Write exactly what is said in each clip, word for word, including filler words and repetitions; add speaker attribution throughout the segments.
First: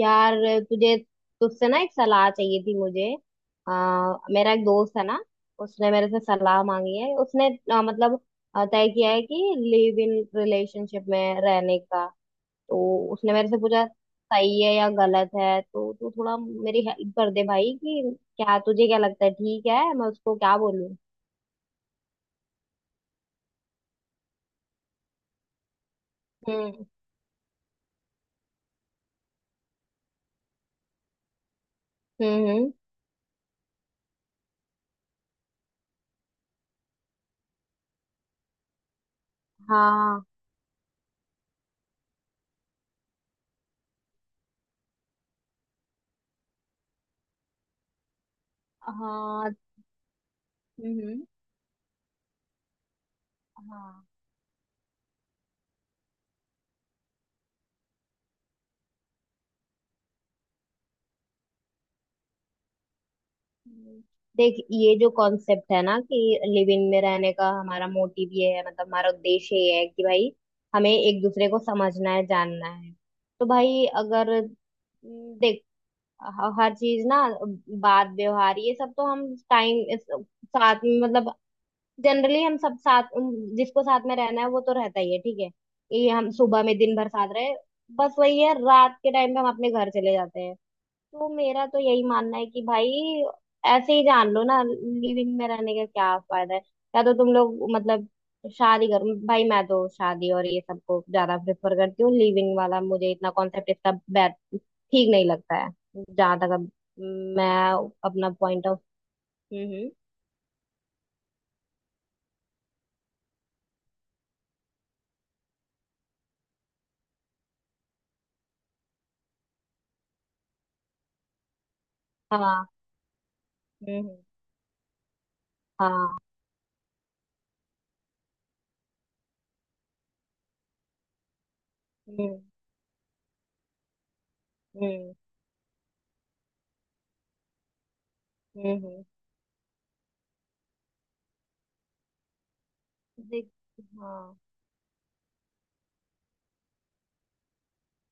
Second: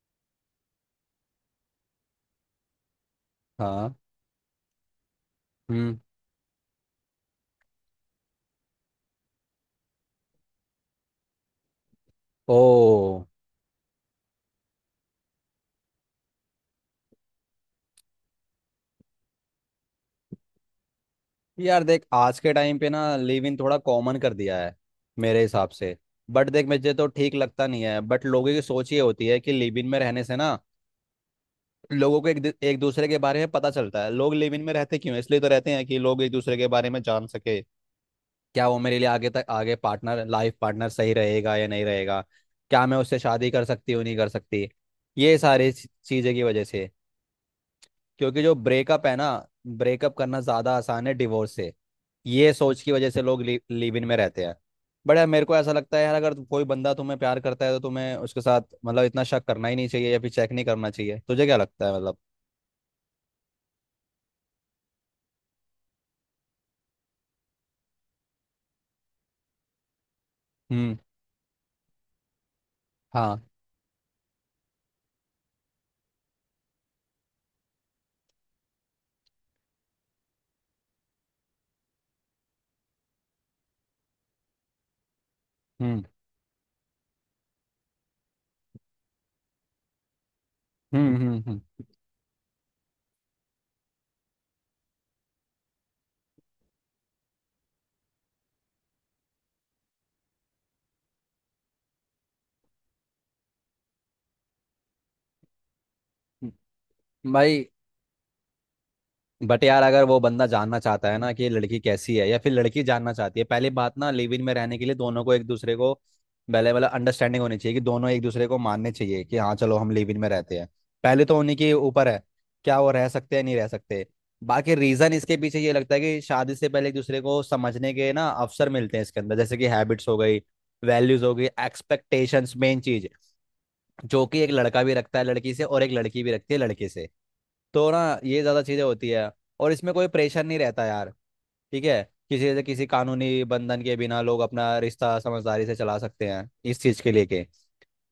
Speaker 1: यार, तुझे तुझसे ना एक सलाह चाहिए थी मुझे।
Speaker 2: हाँ।
Speaker 1: आ, मेरा एक दोस्त है ना, उसने
Speaker 2: हम्म।
Speaker 1: मेरे से सलाह मांगी है उसने। अ, मतलब अ, तय किया है कि लिव इन रिलेशनशिप में रहने का। तो
Speaker 2: ओ।
Speaker 1: उसने मेरे से पूछा सही है या गलत है, तो तू थोड़ा मेरी हेल्प कर दे भाई, कि क्या तुझे क्या लगता है, ठीक है, मैं उसको क्या बोलूं?
Speaker 2: यार देख, आज के टाइम पे ना लिव इन थोड़ा कॉमन कर दिया है मेरे हिसाब से। बट देख,
Speaker 1: हम्म,
Speaker 2: मुझे तो ठीक लगता नहीं है, बट लोगों की सोच ये होती है कि लिव इन में रहने से ना लोगों को एक
Speaker 1: हम्म,
Speaker 2: दि-
Speaker 1: हम्म,
Speaker 2: एक दूसरे के बारे में पता चलता है। लोग लिव इन में रहते क्यों हैं? इसलिए तो रहते हैं कि लोग एक दूसरे के बारे में जान सके, क्या वो मेरे लिए आगे तक आगे
Speaker 1: हाँ।
Speaker 2: पार्टनर, लाइफ पार्टनर सही रहेगा या नहीं रहेगा, क्या मैं उससे शादी कर सकती हूँ नहीं कर सकती, ये सारी चीज़ें की वजह से। क्योंकि जो ब्रेकअप है ना,
Speaker 1: हाँ।
Speaker 2: ब्रेकअप करना ज़्यादा
Speaker 1: हम्म,
Speaker 2: आसान है
Speaker 1: हम्म,
Speaker 2: डिवोर्स से। ये सोच की वजह से लोग लि, लिव इन
Speaker 1: हाँ।
Speaker 2: में रहते हैं। बट यार मेरे को ऐसा लगता है यार, अगर कोई बंदा तुम्हें प्यार करता है तो तुम्हें उसके साथ मतलब इतना शक करना ही नहीं चाहिए या फिर चेक नहीं करना चाहिए। तुझे क्या लगता है मतलब?
Speaker 1: हम्म। देख, ये जो कॉन्सेप्ट है ना कि लिव इन में रहने का हमारा मोटिव ये है, मतलब हमारा उद्देश्य ये है कि भाई हमें
Speaker 2: हम्म।
Speaker 1: एक दूसरे को समझना है, जानना है।
Speaker 2: हाँ।
Speaker 1: तो भाई अगर हम्म, देख, ह- हर चीज ना, बात व्यवहार ये सब तो हम टाइम साथ में मतलब जनरली हम सब साथ उम, जिसको साथ में रहना है वो तो रहता ही है, ठीक है।
Speaker 2: हम्म।
Speaker 1: ये हम सुबह में दिन भर साथ रहे, बस वही है, रात के टाइम पे हम अपने घर चले जाते हैं।
Speaker 2: हम्म।
Speaker 1: तो
Speaker 2: हम्म।
Speaker 1: मेरा तो
Speaker 2: हम्म।
Speaker 1: यही मानना है कि भाई ऐसे ही जान लो ना, लिविंग में रहने का क्या फायदा है? या तो तुम लोग मतलब शादी करो भाई। मैं तो शादी और ये सबको ज्यादा प्रेफर करती हूँ। लिविंग वाला मुझे इतना कॉन्सेप्ट इसका बैड ठीक नहीं लगता है। जहां तक अब
Speaker 2: हम्म।
Speaker 1: मैं
Speaker 2: भाई
Speaker 1: अपना पॉइंट ऑफ...
Speaker 2: बट यार,
Speaker 1: हम्म।
Speaker 2: अगर वो बंदा जानना चाहता है ना कि ये लड़की कैसी है या फिर लड़की जानना चाहती है, पहली बात ना लिव इन में रहने के लिए दोनों को एक दूसरे को पहले मतलब अंडरस्टैंडिंग होनी चाहिए कि दोनों एक दूसरे को मानने चाहिए कि हाँ चलो हम लिव इन में रहते हैं। पहले तो उन्हीं के ऊपर है,
Speaker 1: हाँ।
Speaker 2: क्या वो रह सकते हैं नहीं रह सकते।
Speaker 1: हम्म।
Speaker 2: बाकी रीजन इसके पीछे ये लगता है
Speaker 1: हाँ।
Speaker 2: कि शादी से पहले एक दूसरे को समझने के ना अवसर मिलते हैं इसके अंदर, जैसे कि हैबिट्स हो गई, वैल्यूज हो गई,
Speaker 1: हम्म। हाँ।
Speaker 2: एक्सपेक्टेशंस मेन चीज, जो कि एक लड़का
Speaker 1: हम्म,
Speaker 2: भी
Speaker 1: हम्म,
Speaker 2: रखता है लड़की से और एक लड़की भी रखती है लड़के से, तो ना ये ज़्यादा
Speaker 1: हम्म,
Speaker 2: चीज़ें
Speaker 1: हम्म।
Speaker 2: होती है। और इसमें कोई प्रेशर नहीं रहता यार, ठीक है? किसी से किसी कानूनी
Speaker 1: देख।
Speaker 2: बंधन के बिना
Speaker 1: हाँ।
Speaker 2: लोग अपना रिश्ता समझदारी से चला सकते हैं, इस चीज़ के लेके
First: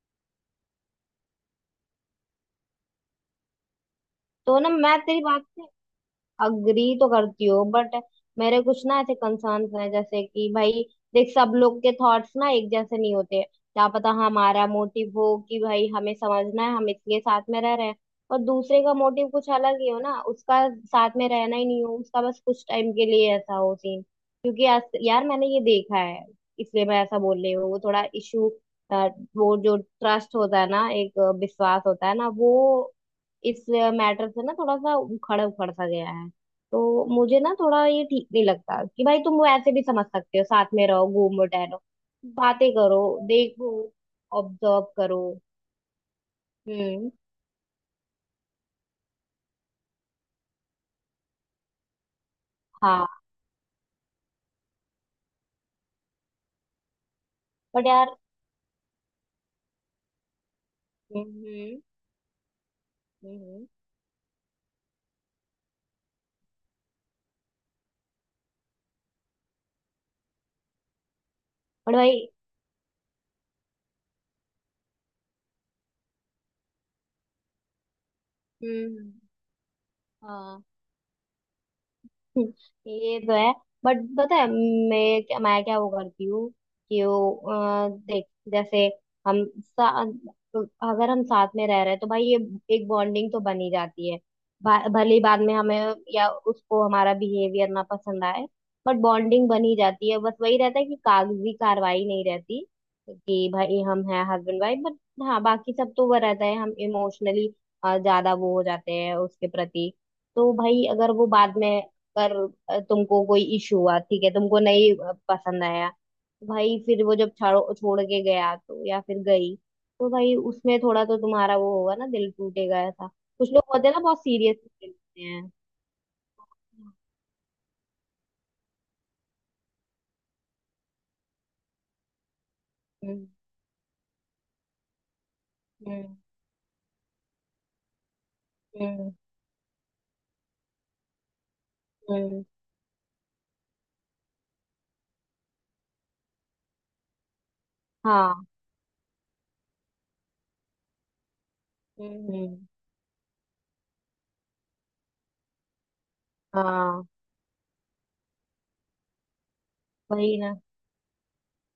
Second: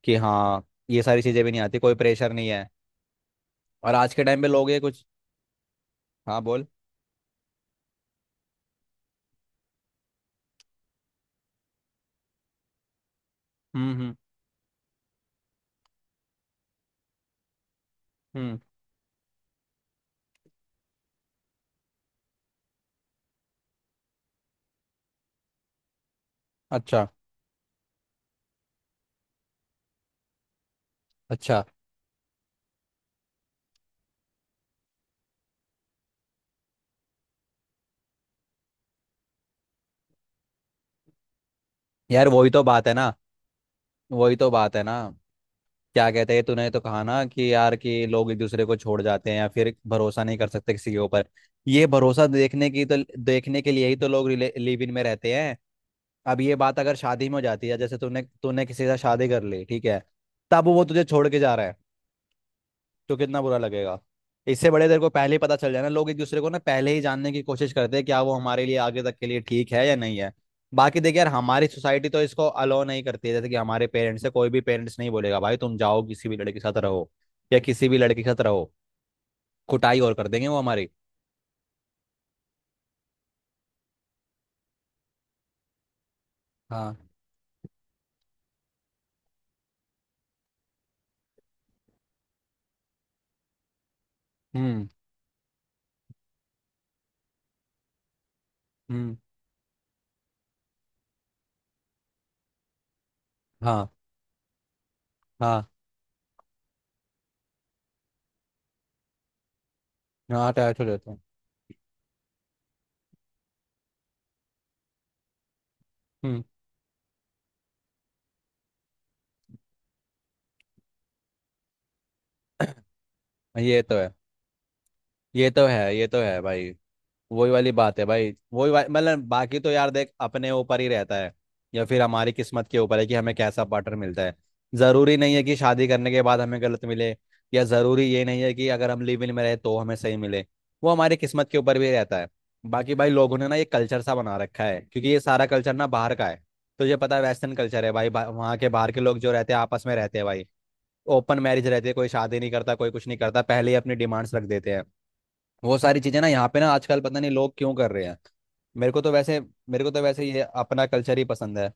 Speaker 2: कि हाँ ये सारी चीज़ें भी नहीं आती, कोई प्रेशर नहीं है। और आज के टाइम पे
Speaker 1: तो ना
Speaker 2: लोग ये
Speaker 1: मैं
Speaker 2: कुछ।
Speaker 1: तेरी बात से
Speaker 2: हाँ बोल।
Speaker 1: अग्री तो करती हो, बट मेरे कुछ ना ऐसे कंसर्न्स हैं, जैसे कि भाई देख सब लोग के थॉट्स ना एक जैसे नहीं होते। क्या
Speaker 2: हम्म।
Speaker 1: पता
Speaker 2: हम्म।
Speaker 1: हमारा मोटिव हो कि भाई हमें समझना है, हम इसलिए साथ में रह रहे हैं, और
Speaker 2: हम्म।
Speaker 1: दूसरे का मोटिव कुछ अलग ही हो ना, उसका साथ में रहना ही नहीं हो, उसका बस कुछ टाइम के लिए ऐसा हो सीन। क्योंकि यार, यार मैंने ये देखा है, इसलिए मैं
Speaker 2: अच्छा।
Speaker 1: ऐसा बोल रही हूँ। वो थोड़ा इशू, वो जो ट्रस्ट होता है ना, एक अ,
Speaker 2: अच्छा
Speaker 1: विश्वास होता है ना, वो इस मैटर से ना थोड़ा सा उखड़ उखड़ सा गया है। तो मुझे ना थोड़ा ये ठीक नहीं लगता कि भाई तुम वो ऐसे भी समझ सकते हो। साथ में रहो, घूमो टहलो,
Speaker 2: यार, वही तो
Speaker 1: बातें
Speaker 2: बात है
Speaker 1: करो,
Speaker 2: ना।
Speaker 1: देखो,
Speaker 2: वही तो बात
Speaker 1: ऑब्जर्व
Speaker 2: है ना।
Speaker 1: करो।
Speaker 2: क्या कहते हैं, तूने तो कहा
Speaker 1: हम्म।
Speaker 2: ना कि यार कि लोग एक दूसरे को छोड़ जाते हैं या फिर भरोसा नहीं कर सकते किसी के ऊपर। ये भरोसा देखने की तो,
Speaker 1: हाँ।
Speaker 2: देखने के लिए ही तो लोग लिव इन में रहते हैं। अब ये बात अगर शादी में हो जाती है,
Speaker 1: बट
Speaker 2: जैसे
Speaker 1: यार।
Speaker 2: तूने तूने किसी से शादी कर ली, ठीक है, तब वो तुझे
Speaker 1: हम्म,
Speaker 2: छोड़ के जा रहा है,
Speaker 1: हम्म,
Speaker 2: तो
Speaker 1: हम्म,
Speaker 2: कितना बुरा
Speaker 1: हम्म।
Speaker 2: लगेगा। इससे बड़े तेरे को पहले ही पता चल जाए ना, लोग एक दूसरे को ना पहले ही जानने की कोशिश करते हैं, क्या वो हमारे लिए आगे तक के लिए ठीक है या नहीं है। बाकी देख यार, हमारी
Speaker 1: बट
Speaker 2: सोसाइटी
Speaker 1: भाई।
Speaker 2: तो इसको अलो नहीं करती है। जैसे कि हमारे पेरेंट्स से कोई भी पेरेंट्स नहीं बोलेगा भाई तुम जाओ किसी भी लड़के के साथ रहो या किसी भी लड़के के साथ रहो।
Speaker 1: हम्म।
Speaker 2: कुटाई और कर देंगे वो
Speaker 1: हाँ,
Speaker 2: हमारी।
Speaker 1: ये तो है। बट पता है मैं क्या मैं क्या वो करती हूँ,
Speaker 2: हाँ।
Speaker 1: कि वो अ, देख, जैसे हम सा, तो अगर हम साथ में रह रहे हैं तो भाई ये एक बॉन्डिंग तो बन ही जाती है।
Speaker 2: हम्म।
Speaker 1: भा- भले ही बाद में हमें या उसको हमारा बिहेवियर ना पसंद आए, बट
Speaker 2: हम्म।
Speaker 1: बॉन्डिंग बन ही जाती है। बस वही रहता है कि कागजी कार्रवाई नहीं रहती, कि भाई
Speaker 2: हाँ।
Speaker 1: हम हैं हस्बैंड वाइफ, बट हाँ
Speaker 2: हाँ।
Speaker 1: बाकी सब तो वो रहता है, हम इमोशनली ज्यादा वो हो जाते हैं उसके प्रति।
Speaker 2: हाँ
Speaker 1: तो
Speaker 2: अटैच
Speaker 1: भाई
Speaker 2: हो
Speaker 1: अगर
Speaker 2: जाते हैं।
Speaker 1: वो बाद में पर अ, तुमको कोई इशू हुआ, ठीक है, तुमको नहीं अ, पसंद आया,
Speaker 2: हम्म।
Speaker 1: भाई फिर वो जब छाड़ो छोड़ के गया तो या फिर गई, तो भाई उसमें थोड़ा तो तुम्हारा वो होगा ना, दिल टूटेगा ऐसा। कुछ लोग
Speaker 2: ये
Speaker 1: होते हैं
Speaker 2: तो
Speaker 1: ना
Speaker 2: है।
Speaker 1: बहुत सीरियस लेते
Speaker 2: ये
Speaker 1: हैं।
Speaker 2: तो है। ये तो है भाई। वही वाली बात है भाई, वही वा- मतलब बाकी तो यार देख, अपने ऊपर ही रहता है, या फिर हमारी किस्मत के ऊपर है कि
Speaker 1: हम्म,
Speaker 2: हमें कैसा पार्टनर मिलता है। जरूरी नहीं है कि शादी करने
Speaker 1: हम्म,
Speaker 2: के बाद हमें गलत मिले, या जरूरी ये नहीं है कि अगर हम
Speaker 1: हम्म,
Speaker 2: लिव इन में रहे तो हमें सही मिले। वो हमारी किस्मत के ऊपर भी रहता है।
Speaker 1: हम्म।
Speaker 2: बाकी भाई लोगों ने ना ये कल्चर सा बना रखा है, क्योंकि ये सारा कल्चर ना बाहर का है। तुझे पता है, वेस्टर्न कल्चर है भाई, भाई
Speaker 1: हाँ।
Speaker 2: वहाँ के बाहर के लोग जो रहते हैं आपस में रहते हैं भाई। ओपन मैरिज रहती है, कोई
Speaker 1: हम्म,
Speaker 2: शादी नहीं
Speaker 1: हम्म,
Speaker 2: करता, कोई कुछ नहीं करता, पहले ही अपनी डिमांड्स रख देते हैं। वो सारी चीजें ना यहाँ पे ना आजकल
Speaker 1: हाँ।
Speaker 2: पता नहीं लोग क्यों कर रहे हैं। मेरे को तो वैसे, मेरे को तो वैसे
Speaker 1: वही
Speaker 2: ये
Speaker 1: ना,
Speaker 2: अपना कल्चर ही पसंद है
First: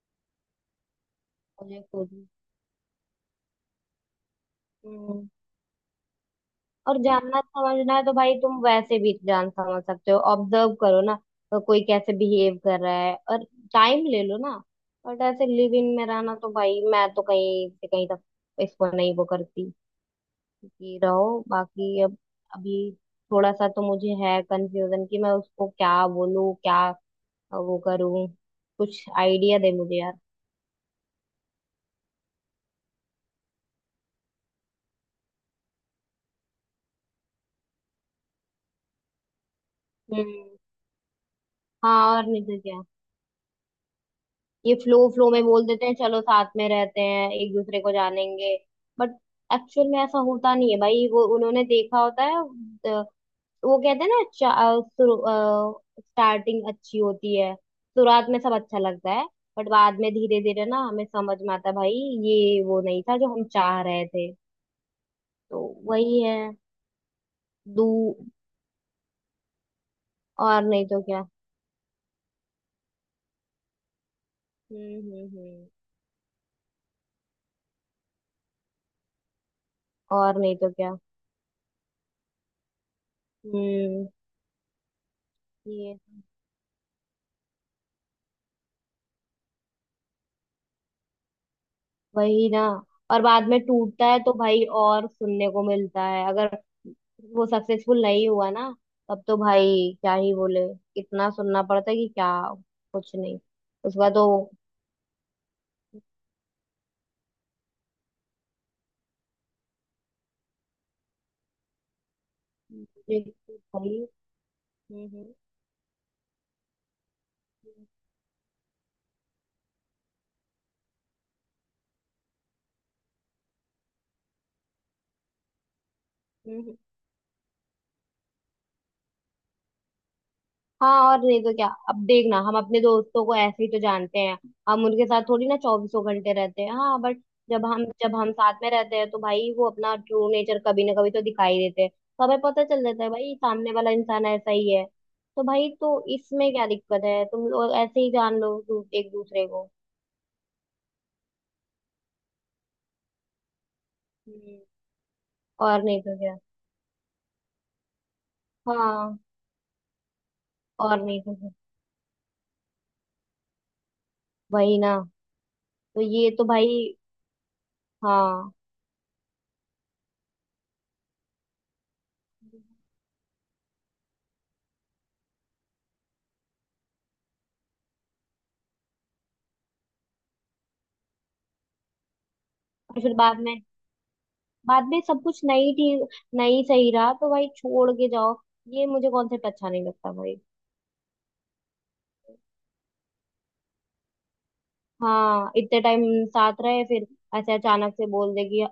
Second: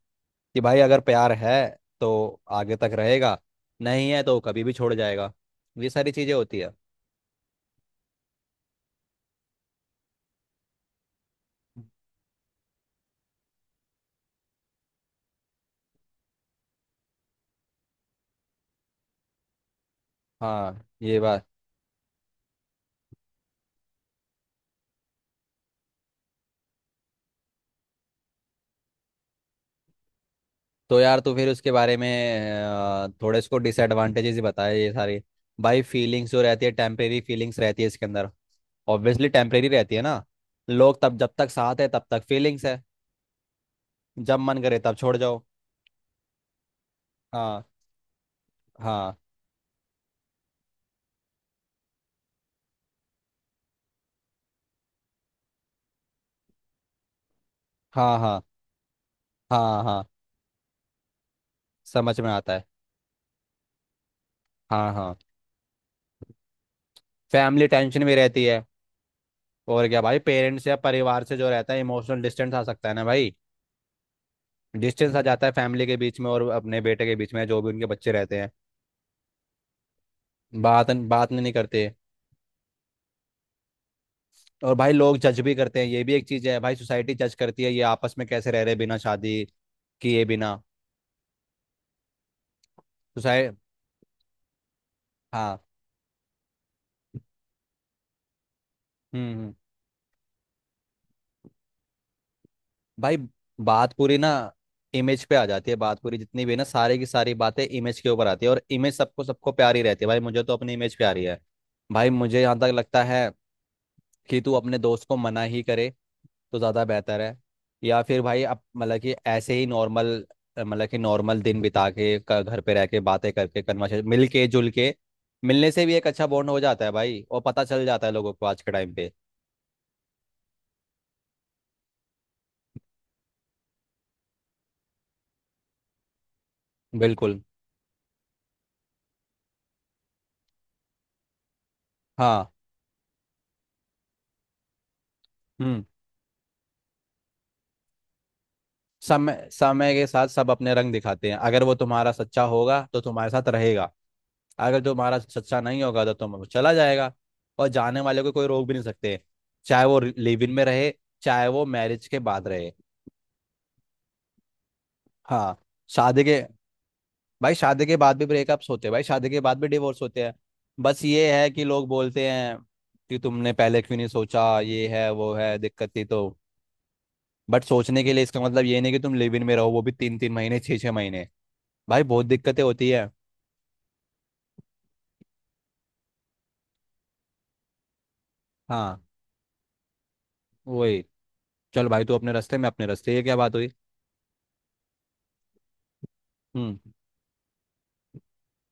Speaker 2: कि भाई अगर प्यार है
Speaker 1: मुझे खुद।
Speaker 2: तो आगे तक रहेगा, नहीं है तो कभी भी छोड़
Speaker 1: हम्म।
Speaker 2: जाएगा। ये सारी चीजें होती है।
Speaker 1: और जानना समझना है तो भाई तुम वैसे भी जान समझ सकते हो, ऑब्जर्व करो ना तो कोई कैसे बिहेव कर रहा है, और टाइम ले लो ना। बट ऐसे लिव इन में रहना तो भाई मैं तो कहीं से कहीं तक इसको नहीं वो करती
Speaker 2: हाँ
Speaker 1: कि
Speaker 2: ये
Speaker 1: रहो।
Speaker 2: बात।
Speaker 1: बाकी अब अभी थोड़ा सा तो मुझे है कंफ्यूजन कि मैं उसको क्या बोलूं, क्या वो करूं? कुछ आइडिया दे मुझे यार।
Speaker 2: तो यार तू फिर उसके बारे में अ, थोड़े इसको डिसएडवांटेजेस ही बताए ये सारी। भाई फीलिंग्स जो रहती है टेम्परेरी फीलिंग्स रहती है इसके अंदर। ऑब्वियसली टेम्परेरी रहती है ना।
Speaker 1: हम्म।
Speaker 2: लोग तब जब तक साथ है
Speaker 1: हाँ,
Speaker 2: तब तक
Speaker 1: और नहीं तो
Speaker 2: फीलिंग्स
Speaker 1: क्या।
Speaker 2: है। जब मन
Speaker 1: ये
Speaker 2: करे तब
Speaker 1: फ्लो
Speaker 2: छोड़
Speaker 1: फ्लो
Speaker 2: जाओ।
Speaker 1: में बोल देते हैं चलो साथ में रहते हैं, एक
Speaker 2: हाँ।
Speaker 1: दूसरे को जानेंगे, बट
Speaker 2: हाँ।
Speaker 1: एक्चुअल में ऐसा होता नहीं है भाई। वो उन्होंने देखा होता है अ, वो कहते हैं ना स्टार्टिंग अच्छी होती है,
Speaker 2: हाँ।
Speaker 1: शुरुआत में
Speaker 2: हाँ।
Speaker 1: सब अच्छा लगता है, बट
Speaker 2: हाँ।
Speaker 1: बाद
Speaker 2: हाँ।
Speaker 1: में धीरे धीरे ना हमें समझ में आता है, भाई
Speaker 2: समझ में आता
Speaker 1: ये
Speaker 2: है।
Speaker 1: वो नहीं था जो हम चाह रहे थे।
Speaker 2: हाँ। हाँ।
Speaker 1: तो वही है।
Speaker 2: फैमिली
Speaker 1: दू
Speaker 2: टेंशन में रहती है। और क्या भाई,
Speaker 1: और
Speaker 2: पेरेंट्स या
Speaker 1: नहीं तो
Speaker 2: परिवार
Speaker 1: क्या।
Speaker 2: से जो रहता है इमोशनल डिस्टेंस आ सकता है ना भाई।
Speaker 1: हम्म,
Speaker 2: डिस्टेंस आ
Speaker 1: हम्म,
Speaker 2: जाता है
Speaker 1: हम्म,
Speaker 2: फैमिली के बीच में और अपने बेटे के बीच में, जो भी उनके बच्चे रहते हैं
Speaker 1: और नहीं तो
Speaker 2: बात
Speaker 1: क्या।
Speaker 2: बात नहीं करते।
Speaker 1: हम्म,
Speaker 2: और भाई लोग जज भी करते हैं,
Speaker 1: ये,
Speaker 2: ये भी एक चीज़ है भाई। सोसाइटी जज करती है, ये आपस में कैसे रह रहे बिना शादी किए बिना।
Speaker 1: वही ना। और बाद
Speaker 2: सोसाइटी।
Speaker 1: में टूटता है तो भाई, और सुनने
Speaker 2: हाँ।
Speaker 1: को मिलता है, अगर वो सक्सेसफुल नहीं हुआ ना, तब
Speaker 2: हम्म।
Speaker 1: तो
Speaker 2: हम्म।
Speaker 1: भाई क्या ही बोले। इतना सुनना पड़ता है कि क्या, कुछ
Speaker 2: भाई
Speaker 1: नहीं।
Speaker 2: बात
Speaker 1: उसका
Speaker 2: पूरी
Speaker 1: तो
Speaker 2: ना इमेज पे आ जाती है। बात पूरी जितनी भी है ना, सारी की सारी बातें इमेज के ऊपर आती है, और इमेज सबको सबको प्यारी रहती है भाई। मुझे तो अपनी इमेज प्यारी है। भाई मुझे यहाँ तक लगता
Speaker 1: भाई।
Speaker 2: है
Speaker 1: हम्म,
Speaker 2: कि तू अपने दोस्त को
Speaker 1: हम्म,
Speaker 2: मना ही करे तो ज़्यादा बेहतर है। या फिर भाई अब मतलब कि ऐसे ही नॉर्मल, मतलब कि नॉर्मल दिन बिता के क- घर पे रह के बातें करके कन्वर्सेशन मिल के जुल के मिलने से भी एक अच्छा बॉन्ड हो
Speaker 1: हम्म,
Speaker 2: जाता है भाई, और पता चल जाता है लोगों को आज के टाइम पे।
Speaker 1: हाँ, और नहीं तो क्या। अब देखना हम अपने दोस्तों को ऐसे ही तो जानते हैं, हम उनके साथ थोड़ी ना चौबीसों घंटे रहते हैं, हाँ बट
Speaker 2: बिल्कुल।
Speaker 1: जब हम जब हम साथ में रहते हैं तो भाई वो अपना ट्रू नेचर कभी ना कभी तो दिखाई देते हैं, तो हमें
Speaker 2: हाँ।
Speaker 1: पता चल जाता है भाई सामने वाला इंसान ऐसा ही है। तो भाई
Speaker 2: हम्म।
Speaker 1: तो इसमें क्या दिक्कत है, तुम लोग ऐसे ही जान लो दू- एक दूसरे
Speaker 2: समय
Speaker 1: को।
Speaker 2: समय के साथ सब अपने रंग दिखाते हैं। अगर वो तुम्हारा सच्चा होगा तो तुम्हारे साथ रहेगा,
Speaker 1: हम्म,
Speaker 2: अगर तुम्हारा सच्चा
Speaker 1: और
Speaker 2: नहीं
Speaker 1: नहीं
Speaker 2: होगा तो
Speaker 1: तो क्या।
Speaker 2: तुम चला जाएगा। और जाने वाले को कोई रोक भी नहीं
Speaker 1: हाँ,
Speaker 2: सकते, चाहे वो लिव इन में रहे,
Speaker 1: और नहीं तो
Speaker 2: चाहे
Speaker 1: क्या।
Speaker 2: वो मैरिज के बाद रहे।
Speaker 1: वही ना।
Speaker 2: हाँ।
Speaker 1: तो
Speaker 2: शादी
Speaker 1: ये
Speaker 2: के,
Speaker 1: तो भाई।
Speaker 2: भाई शादी के बाद भी
Speaker 1: हाँ।
Speaker 2: ब्रेकअप्स होते हैं, भाई शादी के बाद भी डिवोर्स होते हैं। बस ये है कि लोग बोलते हैं कि तुमने पहले क्यों नहीं सोचा, ये है वो है दिक्कत थी तो। बट सोचने के लिए, इसका मतलब ये नहीं कि तुम लिव इन में रहो वो भी तीन तीन महीने, छः छः महीने, भाई बहुत दिक्कतें होती
Speaker 1: और
Speaker 2: है।
Speaker 1: फिर बाद में बाद में सब कुछ नहीं ठीक, नहीं सही रहा तो भाई छोड़ के जाओ। ये
Speaker 2: हाँ
Speaker 1: मुझे कॉन्सेप्ट अच्छा नहीं लगता भाई।
Speaker 2: वही। चल भाई तू अपने रास्ते मैं अपने रास्ते, ये क्या बात हुई।
Speaker 1: हाँ, इतने टाइम साथ
Speaker 2: हम्म।
Speaker 1: रहे फिर ऐसे अचानक से बोल दे कि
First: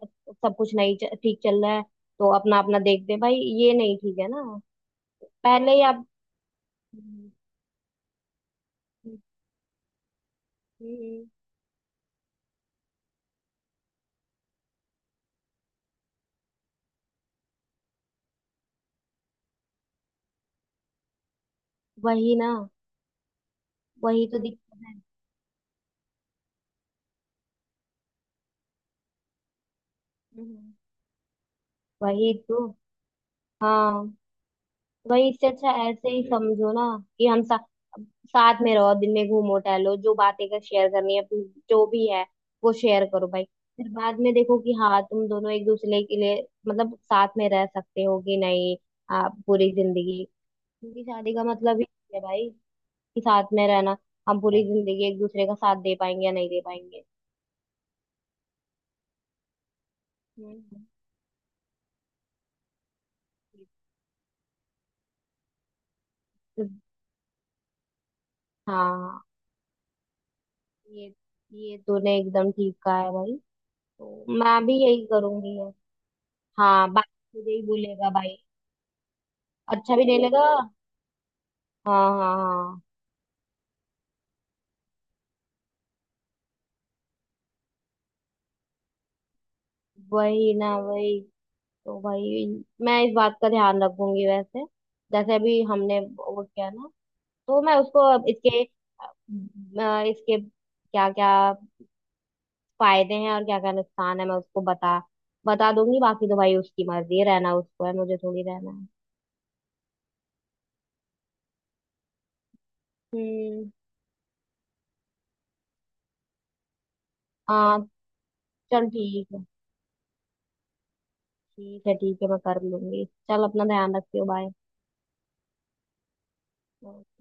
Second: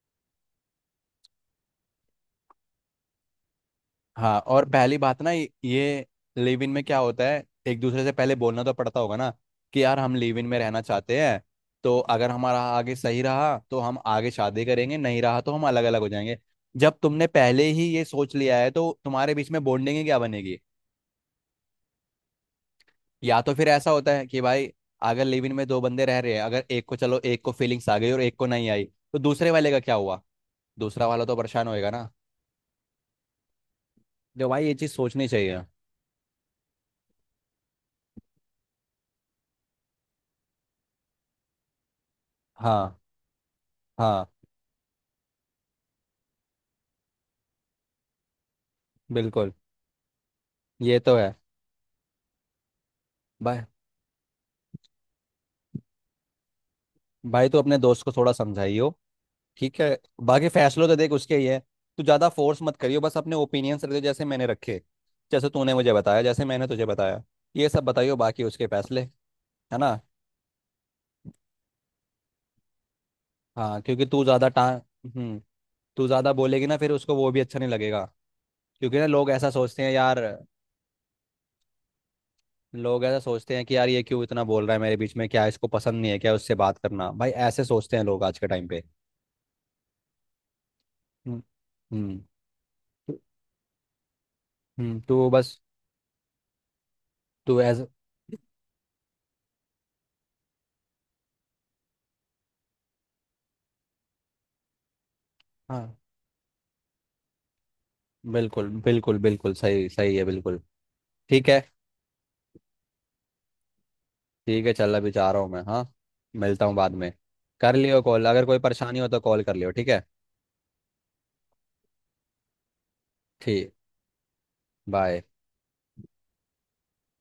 Speaker 1: सब कुछ नहीं च- ठीक चल रहा है, तो अपना अपना देखते हैं। भाई ये नहीं ठीक है
Speaker 2: हाँ,
Speaker 1: ना,
Speaker 2: और पहली बात ना ये
Speaker 1: पहले ही आप...
Speaker 2: ये लिव इन में क्या होता
Speaker 1: हम्म,
Speaker 2: है, एक दूसरे से पहले बोलना तो पड़ता होगा ना कि यार हम लिव इन में रहना चाहते
Speaker 1: हम्म,
Speaker 2: हैं, तो अगर हमारा आगे सही रहा तो हम आगे शादी करेंगे, नहीं रहा तो हम अलग अलग हो जाएंगे। जब तुमने पहले ही ये सोच लिया है तो तुम्हारे बीच में बॉन्डिंग ही क्या बनेगी।
Speaker 1: वही ना,
Speaker 2: या तो फिर ऐसा होता है
Speaker 1: वही तो
Speaker 2: कि भाई,
Speaker 1: दिक्कत है।
Speaker 2: अगर लिव इन में दो बंदे रह रहे हैं, अगर एक को, चलो एक को फीलिंग्स आ गई और एक को नहीं आई, तो दूसरे वाले का क्या हुआ?
Speaker 1: हम्म।
Speaker 2: दूसरा वाला तो परेशान होएगा ना।
Speaker 1: वही तो। हाँ
Speaker 2: जो भाई ये चीज़ सोचनी
Speaker 1: वही। इससे
Speaker 2: चाहिए।
Speaker 1: अच्छा ऐसे ही समझो ना, कि हम सा, साथ में रहो, दिन में घूमो टहलो, जो बातें कर शेयर करनी है अपनी, जो भी है वो
Speaker 2: हाँ।
Speaker 1: शेयर करो भाई। फिर बाद
Speaker 2: हाँ।
Speaker 1: में देखो कि हाँ, तुम दोनों एक दूसरे के लिए मतलब साथ में रह सकते हो कि नहीं, आप
Speaker 2: बिल्कुल।
Speaker 1: पूरी जिंदगी।
Speaker 2: ये
Speaker 1: क्योंकि
Speaker 2: तो
Speaker 1: शादी
Speaker 2: है
Speaker 1: का मतलब ही है भाई कि साथ
Speaker 2: भाई।
Speaker 1: में रहना, हम पूरी जिंदगी एक दूसरे का साथ दे पाएंगे या नहीं दे पाएंगे।
Speaker 2: भाई तू अपने दोस्त को थोड़ा समझाइयो, ठीक है? बाकी
Speaker 1: हम्म।
Speaker 2: फैसलों तो देख उसके ही है। तू ज़्यादा फोर्स मत करियो, बस अपने ओपिनियंस रखियो, जैसे मैंने रखे, जैसे तूने मुझे बताया, जैसे मैंने
Speaker 1: तो-
Speaker 2: तुझे बताया, ये सब बताइयो, बाकी उसके फैसले।
Speaker 1: हाँ,
Speaker 2: है ना?
Speaker 1: ये ये तूने एकदम ठीक कहा है भाई।
Speaker 2: हाँ, क्योंकि तू
Speaker 1: तो
Speaker 2: ज़्यादा
Speaker 1: मैं
Speaker 2: टा,
Speaker 1: भी यही
Speaker 2: हम्म,
Speaker 1: करूंगी।
Speaker 2: तू ज़्यादा बोलेगी ना
Speaker 1: हाँ
Speaker 2: फिर
Speaker 1: बाप,
Speaker 2: उसको वो भी
Speaker 1: मुझे
Speaker 2: अच्छा
Speaker 1: ही
Speaker 2: नहीं लगेगा।
Speaker 1: बोलेगा भाई,
Speaker 2: क्योंकि ना लोग ऐसा सोचते हैं
Speaker 1: अच्छा भी
Speaker 2: यार,
Speaker 1: नहीं लगा। हाँ, हाँ, हाँ।
Speaker 2: लोग ऐसा सोचते हैं कि यार ये क्यों इतना बोल रहा है मेरे बीच में, क्या इसको पसंद नहीं है क्या उससे बात करना, भाई ऐसे सोचते हैं लोग आज के टाइम पे।
Speaker 1: वही ना, वही।
Speaker 2: हम्म।
Speaker 1: तो
Speaker 2: हम्म।
Speaker 1: भाई मैं इस
Speaker 2: तो
Speaker 1: बात का ध्यान रखूंगी वैसे,
Speaker 2: हम्म, तो
Speaker 1: जैसे
Speaker 2: बस,
Speaker 1: अभी हमने वो किया ना,
Speaker 2: तो
Speaker 1: तो मैं
Speaker 2: एज।
Speaker 1: उसको अब इसके अ, इसके क्या क्या फायदे हैं और क्या क्या नुकसान है मैं उसको बता बता
Speaker 2: हाँ
Speaker 1: दूंगी। बाकी तो भाई उसकी मर्जी है, रहना उसको है, मुझे थोड़ी
Speaker 2: बिल्कुल,
Speaker 1: रहना है।
Speaker 2: बिल्कुल बिल्कुल, सही सही है, बिल्कुल। ठीक है।
Speaker 1: हम्म।
Speaker 2: ठीक है, चल अभी जा रहा हूँ मैं, हाँ, मिलता हूँ बाद में। कर
Speaker 1: हाँ।
Speaker 2: लियो कॉल, अगर कोई
Speaker 1: चल
Speaker 2: परेशानी हो तो
Speaker 1: ठीक
Speaker 2: कॉल
Speaker 1: है,
Speaker 2: कर लियो, ठीक है?
Speaker 1: ठीक है, ठीक है मैं कर लूंगी। चल अपना
Speaker 2: ठीक।
Speaker 1: ध्यान रखियो, बाय।
Speaker 2: बाय।